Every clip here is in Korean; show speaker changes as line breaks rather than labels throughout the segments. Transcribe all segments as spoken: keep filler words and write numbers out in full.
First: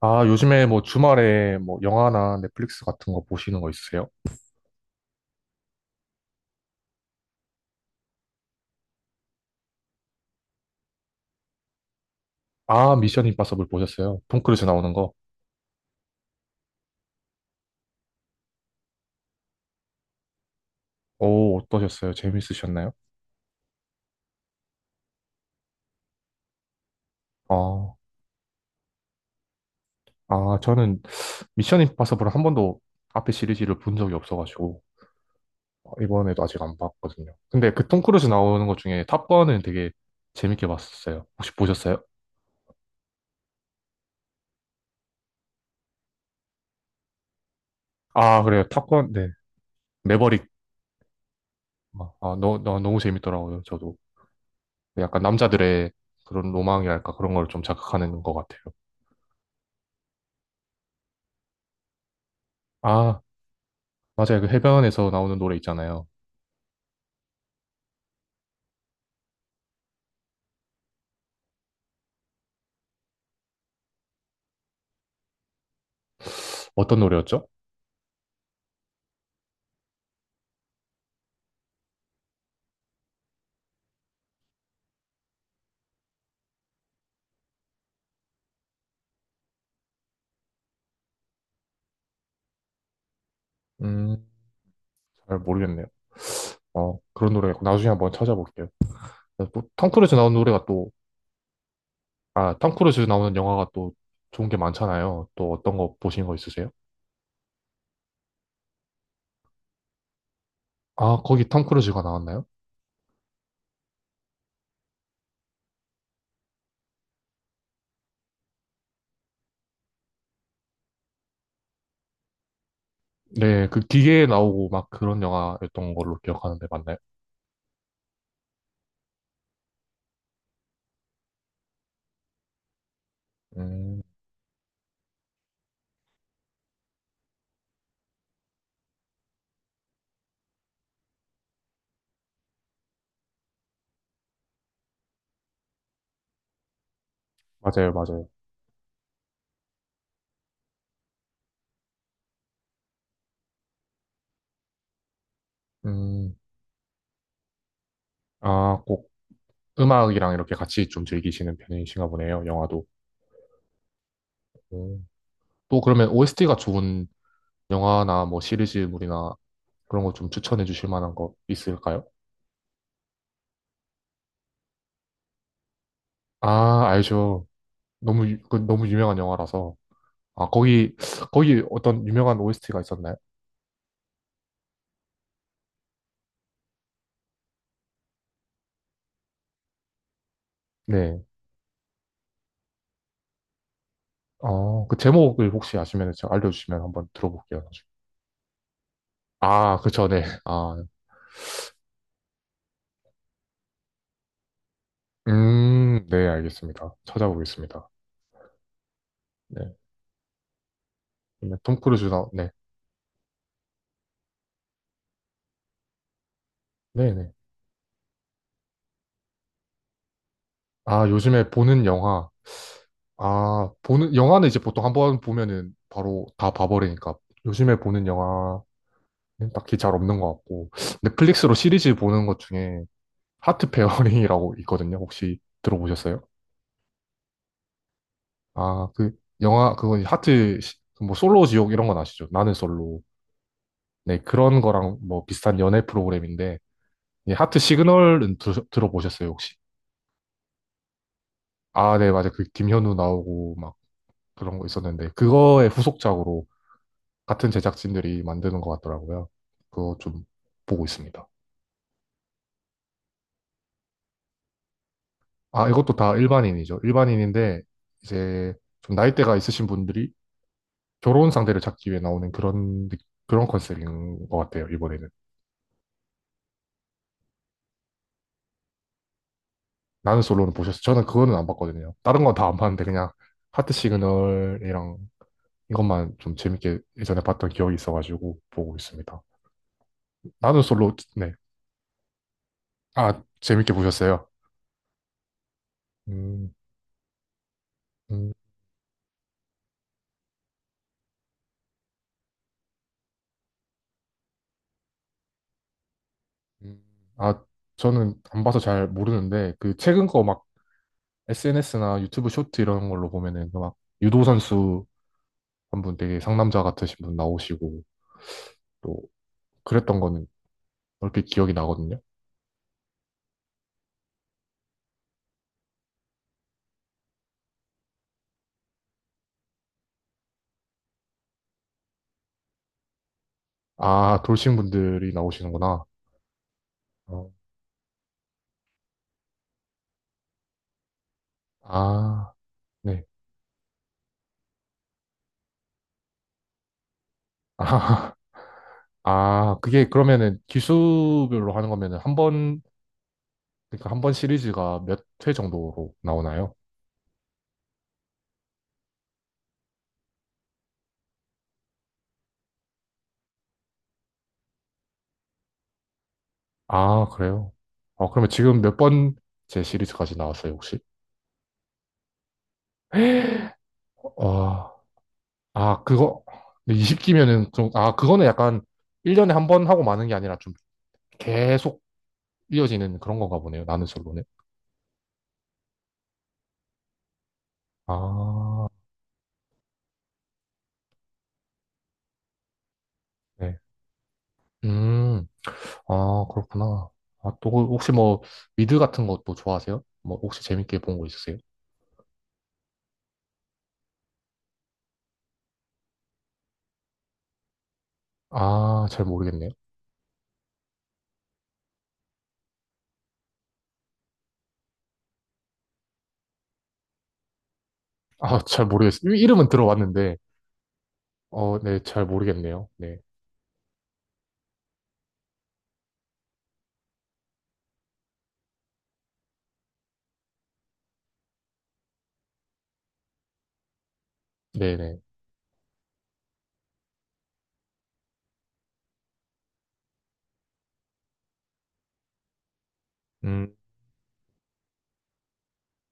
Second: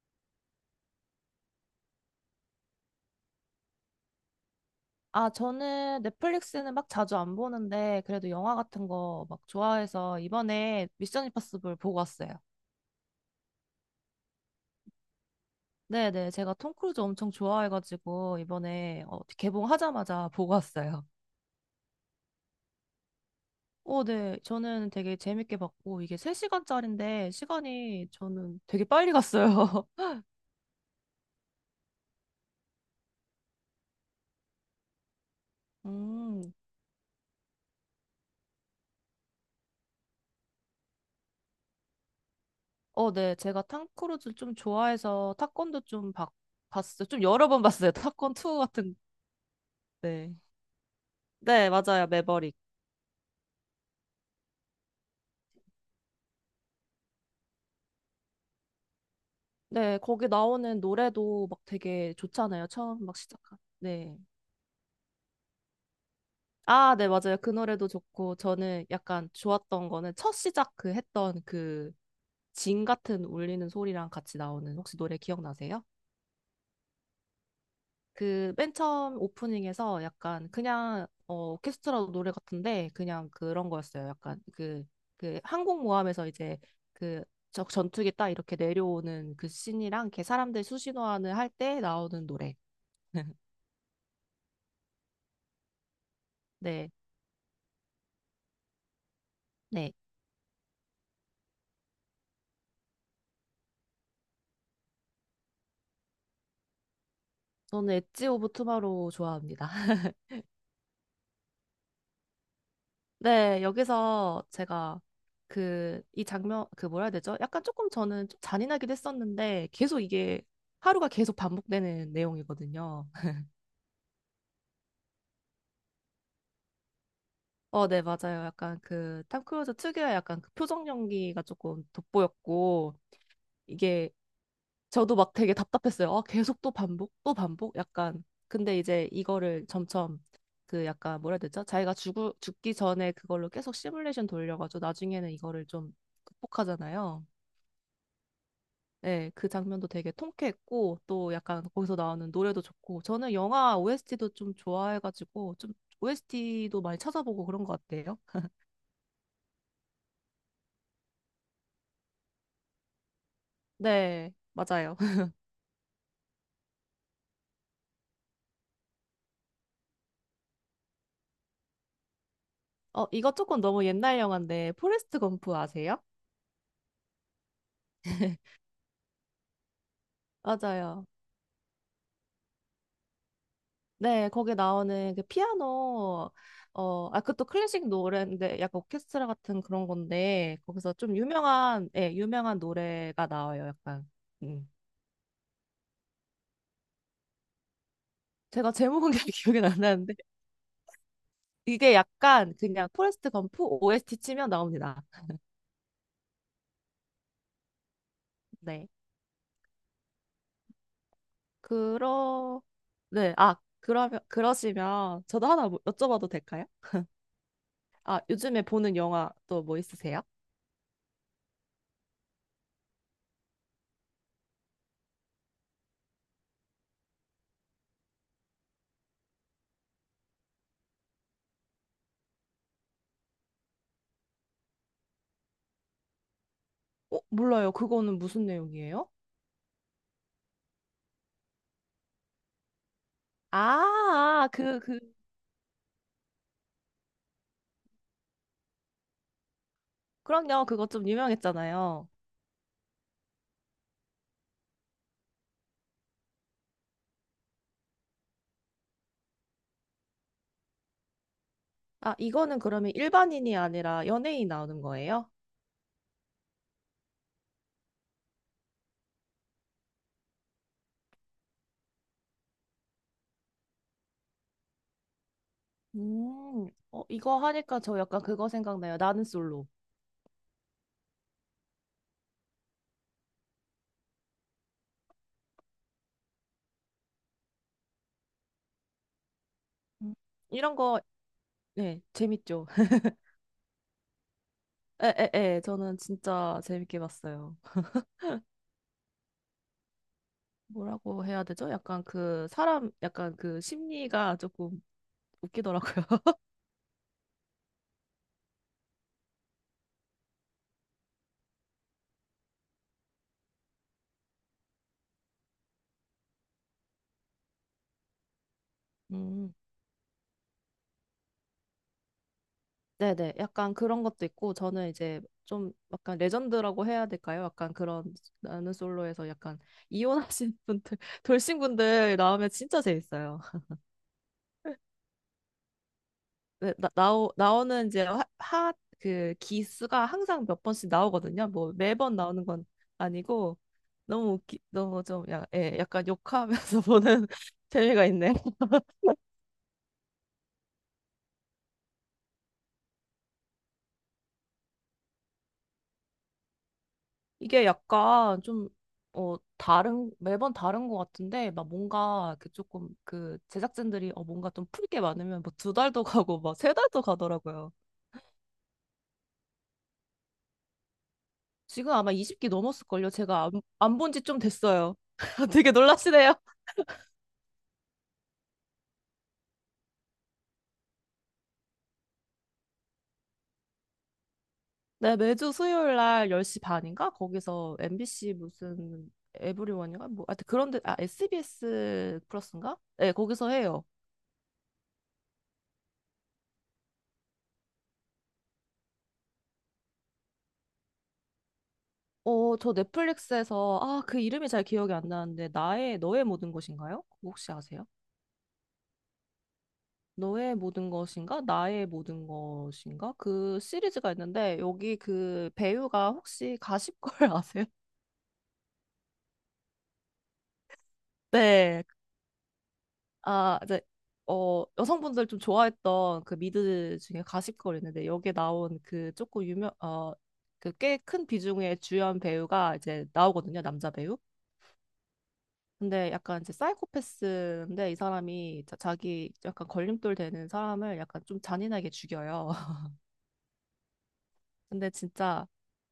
아, 요즘에 뭐 주말에 뭐 영화나 넷플릭스 같은 거 보시는 거 있으세요?
아, 저는 넷플릭스는 막 자주 안 보는데, 그래도 영화 같은 거 막 좋아해서 이번에 미션 임파서블 보고 왔어요.
아, 미션 임파서블 보셨어요? 톰 크루즈 나오는 거.
네네, 제가 톰 크루즈 엄청 좋아해가지고, 이번에 어, 개봉하자마자 보고 왔어요.
오, 어떠셨어요? 재밌으셨나요?
오, 네. 저는 되게 재밌게 봤고, 이게 세 시간짜리인데,
아,
시간이 저는 되게 빨리 갔어요.
아, 저는 미션 임파서블을 한 번도 앞에 시리즈를 본 적이 없어가지고 아, 이번에도
음.
아직 안 봤거든요. 근데 그 톰 크루즈 나오는 것 중에 탑건은 되게 재밌게 봤었어요. 혹시 보셨어요?
어, 네. 제가 톰 크루즈 좀 좋아해서 타건도 좀 봤, 봤어요. 좀 여러 번 봤어요. 타건
아,
2
그래요.
같은,
탑건, 네.
네.
매버릭.
네, 맞아요.
아, 아,
매버릭.
너, 너, 너무 재밌더라고요, 저도. 약간 남자들의 그런 로망이랄까 그런 걸 좀 자극하는 것 같아요.
네, 거기 나오는 노래도 막 되게 좋잖아요. 처음 막
아,
시작한. 네.
맞아요. 그 해변에서 나오는 노래 있잖아요.
아, 네, 맞아요. 그 노래도 좋고, 저는 약간 좋았던 거는 첫 시작 그 했던 그 징 같은 울리는 소리랑 같이 나오는 혹시 노래 기억나세요?
어떤 노래였죠?
그 맨 처음 오프닝에서 약간 그냥 어, 오케스트라 노래 같은데 그냥 그런 거였어요. 약간 그, 그 항공모함에서 이제 그 저 전투기 딱 이렇게 내려오는 그 씬이랑 이렇게 사람들 수신호하는 할 때 나오는 노래.
음, 잘 모르겠네요.
네.
어, 그런 노래였고 나중에 한번 찾아볼게요. 또톰
네.
크루즈 나오는 노래가 또, 아, 톰 크루즈 나오는 영화가 또 좋은 게 많잖아요. 또 어떤 거 보신 거 있으세요?
저는 엣지 오브 투마로우 좋아합니다.
아, 거기 톰 크루즈가 나왔나요?
네, 여기서 제가 그, 이 장면, 그 뭐라 해야 되죠? 약간 조금 저는 좀 잔인하기도 했었는데, 계속 이게 하루가 계속 반복되는 내용이거든요.
네, 그 기계에 나오고 막 그런 영화였던 걸로 기억하는데 맞나요?
어, 네, 맞아요. 약간 그, 탐 크루즈 특유의 약간 그 표정 연기가 조금 돋보였고,
음,
이게 저도 막 되게 답답했어요. 아, 계속 또 반복, 또 반복? 약간. 근데 이제 이거를 점점 그 약간 뭐라 해야 되죠? 자기가 죽을, 죽기 전에 그걸로 계속 시뮬레이션 돌려가지고 나중에는 이거를 좀 극복하잖아요.
맞아요, 맞아요.
네, 그 장면도 되게 통쾌했고 또 약간 거기서 나오는 노래도 좋고 저는 영화 오에스티도 좀 좋아해가지고 좀
음,
오에스티도 많이 찾아보고 그런 것 같아요.
아, 꼭 음악이랑 이렇게 같이 좀 즐기시는 편이신가 보네요, 영화도.
네, 맞아요.
음, 또 그러면 오에스티가 좋은 영화나 뭐 시리즈물이나 그런 거 좀 추천해 주실 만한 거 있을까요?
어, 이거 조금 너무 옛날 영화인데 포레스트 검프 아세요?
아, 알죠. 너무, 유- 그 너무 유명한 영화라서. 아, 거기,
맞아요.
거기 어떤 유명한 오에스티가 있었나요?
네, 거기 나오는 그 피아노, 어, 아, 그것도 클래식 노래인데 약간 오케스트라 같은 그런 건데 거기서 좀
네.
유명한, 예, 유명한 노래가 나와요, 약간. 음.
어, 그 제목을 혹시 아시면 제가 알려주시면 한번 들어볼게요. 나중에.
제가 제목은 잘 기억이
아,
안
그쵸,
나는데
네. 아,
이게 약간 그냥 포레스트 검프 오에스티 치면 나옵니다.
음, 네, 알겠습니다. 찾아보겠습니다.
네,
네. 그러면 톰 크루즈 나, 네.
그러, 네, 아, 그러면 그러시면 저도 하나 뭐- 여쭤봐도 될까요?
네네.
아, 요즘에 보는 영화 또 뭐 있으세요?
아, 요즘에 보는 영화. 아, 보는, 영화는 이제 보통 한번 보면은 바로 다 봐버리니까. 요즘에 보는 영화. 딱히 잘 없는 것 같고. 넷플릭스로 시리즈 보는 것 중에 하트 페어링이라고 있거든요. 혹시 들어보셨어요?
어, 몰라요. 그거는 무슨
아,
내용이에요?
그 영화 그건 이제 하트 시- 뭐 솔로 지옥 이런 건 아시죠? 나는 솔로. 네,
아,
그런
그,
거랑
그,
뭐 비슷한 연애 프로그램인데 이 하트 시그널은 들, 들어보셨어요, 혹시?
그럼요. 그거 좀
아,
유명했잖아요.
네, 맞아요. 그 김현우 나오고 막 그런 거 있었는데 그거의 후속작으로 같은 제작진들이 만드는 것 같더라고요. 그거 좀 보고 있습니다.
아, 이거는 그러면 일반인이 아니라 연예인 나오는 거예요?
아, 이것도 다 일반인이죠. 일반인인데, 이제 좀 나이대가 있으신 분들이 결혼 상대를 찾기 위해 나오는 그런, 느- 그런 컨셉인 것 같아요, 이번에는.
음, 어, 이거 하니까 저 약간 그거 생각나요. 나는 솔로.
나는 솔로는 보셨어요? 저는 그거는 안 봤거든요. 다른 건 다 안 봤는데, 그냥 하트 시그널이랑 이것만 좀 재밌게 예전에 봤던 기억이 있어가지고 보고 있습니다.
음,
나는
이런
솔로,
거,
네.
네, 재밌죠.
아, 재밌게 보셨어요?
에에에 저는
음,
진짜 재밌게 봤어요.
음,
뭐라고 해야 되죠? 약간 그 사람 약간 그 심리가 조금 웃기더라고요.
음. 아, 저는 안 봐서 잘 모르는데, 그 최근 거 막 에스엔에스나 유튜브 쇼트 이런 걸로 보면은 그막 유도 선수 한 분 되게 상남자 같으신 분 나오시고 또
음.
그랬던 거는 얼핏 기억이 나거든요.
네네. 약간 그런 것도 있고 저는 이제 좀 약간 레전드라고 해야 될까요? 약간 그런 나는 솔로에서 약간 이혼하신 분들 돌싱 분들 나오면 진짜 재밌어요.
아, 돌싱 분들이 나오시는구나.
네, 나,
어,
나오, 나오는 이제 하, 하, 그 기수가 항상 몇 번씩 나오거든요. 뭐 매번
아,
나오는 건
네.
아니고 너무 웃기, 너무 좀 야, 예, 약간 욕하면서 보는
아,
재미가 있네요.
아, 그게 그러면은 기수별로 하는 거면은 한 번, 그러니까 한 번 시리즈가 몇 회 정도로 나오나요?
이게 약간 좀 어, 다른 매번 다른 것 같은데 막 뭔가 그 조금 그 제작진들이 어 뭔가 좀 풀게 많으면 뭐 두 달도 가고 막 세 달도
아, 그래요?
가더라고요.
아, 그러면 지금 몇 번째 시리즈까지 나왔어요, 혹시?
지금 아마 이십 기 넘었을걸요. 제가 안, 안 본지 좀
아,
됐어요. 되게
아, 그거,
놀라시네요.
이십 기면은 좀, 아, 그거는 약간 일 년에 한 번 하고 마는 게 아니라 좀 계속 이어지는 그런 건가 보네요, 나는 솔로는.
네, 매주 수요일 날 열 시 반인가? 거기서 엠비씨
아,
무슨 에브리원인가? 뭐, 하여튼 그런데, 아, 에스비에스 플러스인가? 네, 거기서
네.
해요.
음, 아, 그렇구나. 아, 또, 그 혹시 뭐, 미드 같은 것도 좋아하세요? 뭐, 혹시 재밌게 본 거 있으세요?
어, 저 넷플릭스에서, 아, 그 이름이 잘 기억이 안 나는데, 나의, 너의 모든 것인가요? 그거 혹시 아세요?
아, 잘 모르겠네요.
너의 모든 것인가? 나의 모든 것인가? 그 시리즈가 있는데, 여기 그 배우가 혹시 가십걸 아세요?
아, 잘 모르겠어요. 이- 이름은 들어봤는데, 어, 네,
네,
잘 모르겠네요. 네.
아, 이제 어, 여성분들 좀 좋아했던 그 미드 중에 가십걸 있는데 여기에 나온 그 조금 유명 어, 그 꽤 큰 비중의 주연 배우가 이제 나오거든요, 남자 배우.
네네.
근데 약간 이제 사이코패스인데 이 사람이 자, 자기 약간 걸림돌 되는 사람을 약간 좀 잔인하게 죽여요.
음,
근데 진짜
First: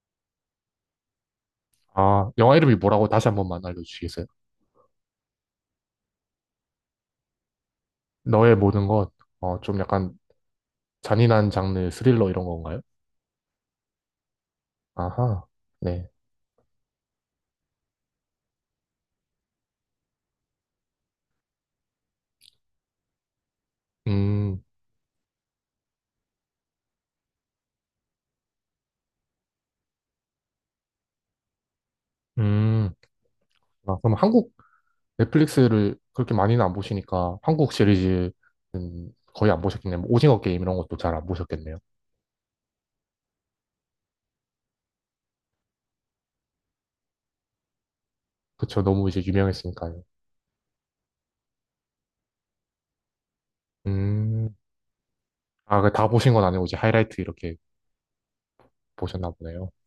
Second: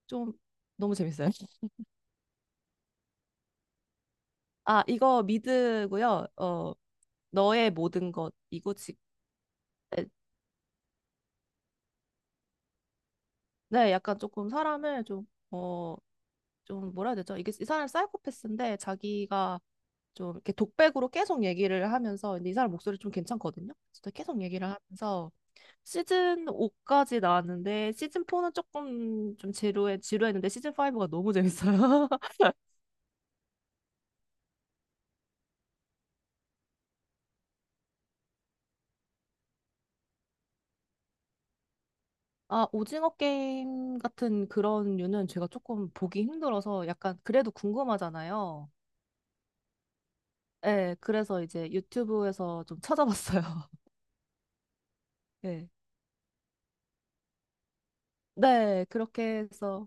좀 너무 재밌어요.
아, 영화 이름이 뭐라고 다시 한 번만 알려주시겠어요?
아, 이거 미드고요. 어, 너의 모든
너의
것이고
모든
지,
것, 어, 좀
네,
약간 잔인한 장르 스릴러 이런 건가요?
네, 약간 조금 사람을 좀
아하,
어
네.
좀 뭐라 해야 되죠? 이게 이 사람 사이코패스인데 자기가 좀 이렇게 독백으로 계속 얘기를 하면서 근데 이 사람 목소리 좀 괜찮거든요. 진짜 계속
음,
얘기를 하면서 시즌 오까지 나왔는데 시즌 사는 조금 좀 지루해 지루했는데 시즌 오가 너무 재밌어요.
음. 아, 그럼 한국 넷플릭스를 그렇게 많이는 안 보시니까 한국 시리즈 거의 안 보셨겠네요. 뭐 오징어 게임 이런 것도 잘 안 보셨겠네요.
아, 오징어 게임 같은 그런 류는 제가 조금 보기 힘들어서 약간 그래도 궁금하잖아요.
그쵸. 너무 이제 유명했으니까요.
네, 그래서 이제 유튜브에서 좀 찾아봤어요.
음.
네.
아, 그 다 보신 건 아니고 이제 하이라이트 이렇게
네, 그렇게
보셨나 보네요.
해서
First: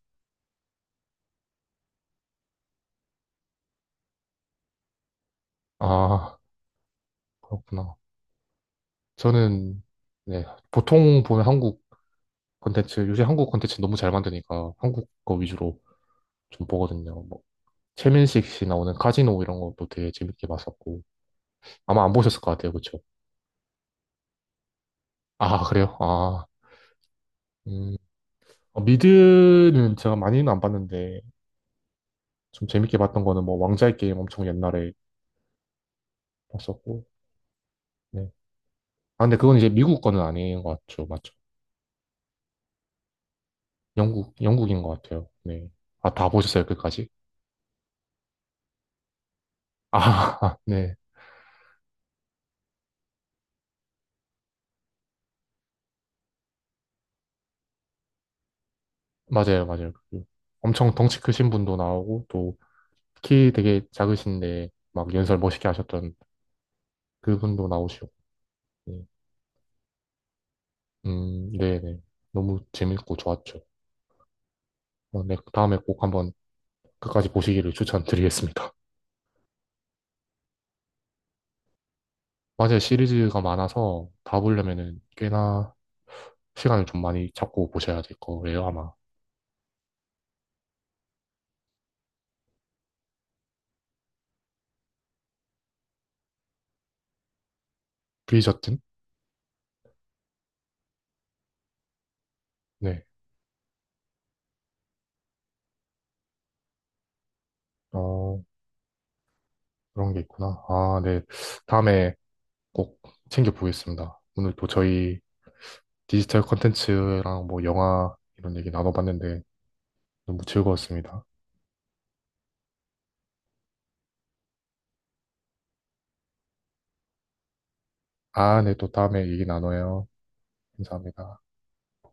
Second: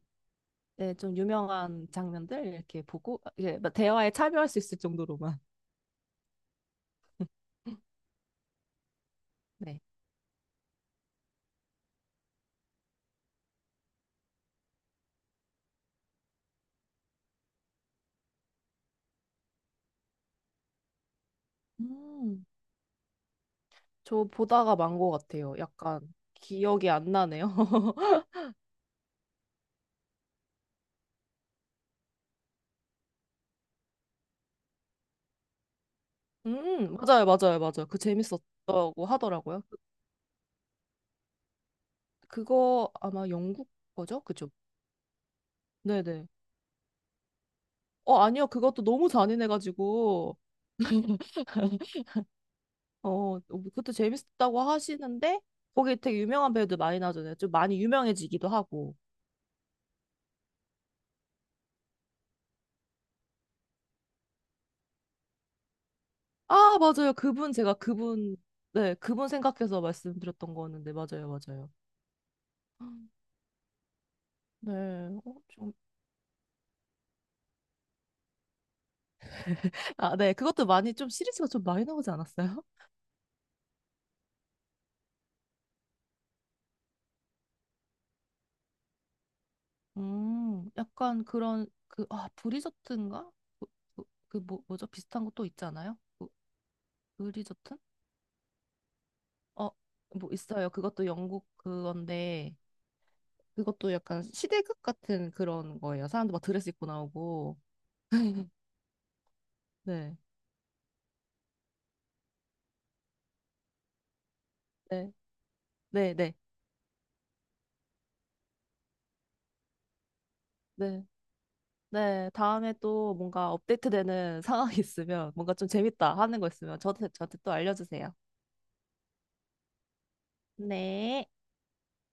네, 좀 유명한 장면들 이렇게 보고 이제 막 대화에 참여할 수 있을 정도로만.
아, 그렇구나.
네.
저는, 네, 보통 보는 한국 콘텐츠, 요새 한국 콘텐츠 너무 잘 만드니까 한국 거 위주로 좀 보거든요. 뭐, 최민식 씨 나오는 카지노 이런 것도 되게 재밌게 봤었고. 아마 안 보셨을
음,
것 같아요. 그쵸.
저 보다가 만 것 같아요.
아, 그래요?
약간
아,
기억이 안 나네요.
음. 어, 미드는 제가 많이는 안 봤는데, 좀 재밌게 봤던 거는 뭐, 왕자의 게임 엄청 옛날에
음,
봤었고,
맞아요, 맞아요, 맞아요. 그
네.
재밌었다고
아, 근데 그건
하더라고요.
이제
그-
미국 거는 아닌 것 같죠. 맞죠?
그거 아마 영국 거죠?
영국,
그죠?
영국인 것 같아요. 네. 아,
네네.
다 보셨어요, 끝까지?
어, 아니요. 그것도 너무 잔인해가지고.
아, 네.
어, 뭐 그것도 재밌었다고 하시는데, 거기 되게 유명한 배우들 많이 나오잖아요. 좀 많이 유명해지기도 하고.
맞아요, 맞아요. 그 엄청 덩치 크신 분도 나오고, 또, 키 되게 작으신데, 막 연설 멋있게 하셨던
아, 맞아요. 그분,
그분도
제가
나오시고,
그분, 네,
네.
그분 생각해서 말씀드렸던 거였는데, 맞아요,
음,
맞아요.
네네. 너무 재밌고 좋았죠.
네,
어, 네.
어, 좀,
다음에 꼭 한번 끝까지 보시기를 추천드리겠습니다.
아, 네, 그것도 많이 좀 시리즈가 좀 많이 나오지 않았어요?
맞아요. 시리즈가 많아서 다 보려면은 꽤나 시간을 좀 많이 잡고 보셔야 될 거예요, 아마.
음, 약간 그런, 그, 아, 브리저튼가? 그, 그, 그 뭐, 뭐죠? 비슷한 거 또 있잖아요? 그, 브리저튼?
브리저튼?
어, 뭐 있어요. 그것도 영국 그건데,
네.
그것도 약간 시대극 같은 그런 거예요. 사람들 막 드레스 입고 나오고,
어, 그런
네,
게 있구나. 아, 네. 다음에 꼭 챙겨보겠습니다. 오늘 또
네,
저희
네, 네.
디지털 콘텐츠랑 뭐 영화 이런 얘기 나눠봤는데 너무
네.
즐거웠습니다.
네, 다음에 또 뭔가 업데이트되는 상황이 있으면 뭔가 좀 재밌다 하는 거 있으면 저한테, 저한테 또 알려주세요.
아, 네. 또 다음에 얘기 나눠요.
네.
감사합니다.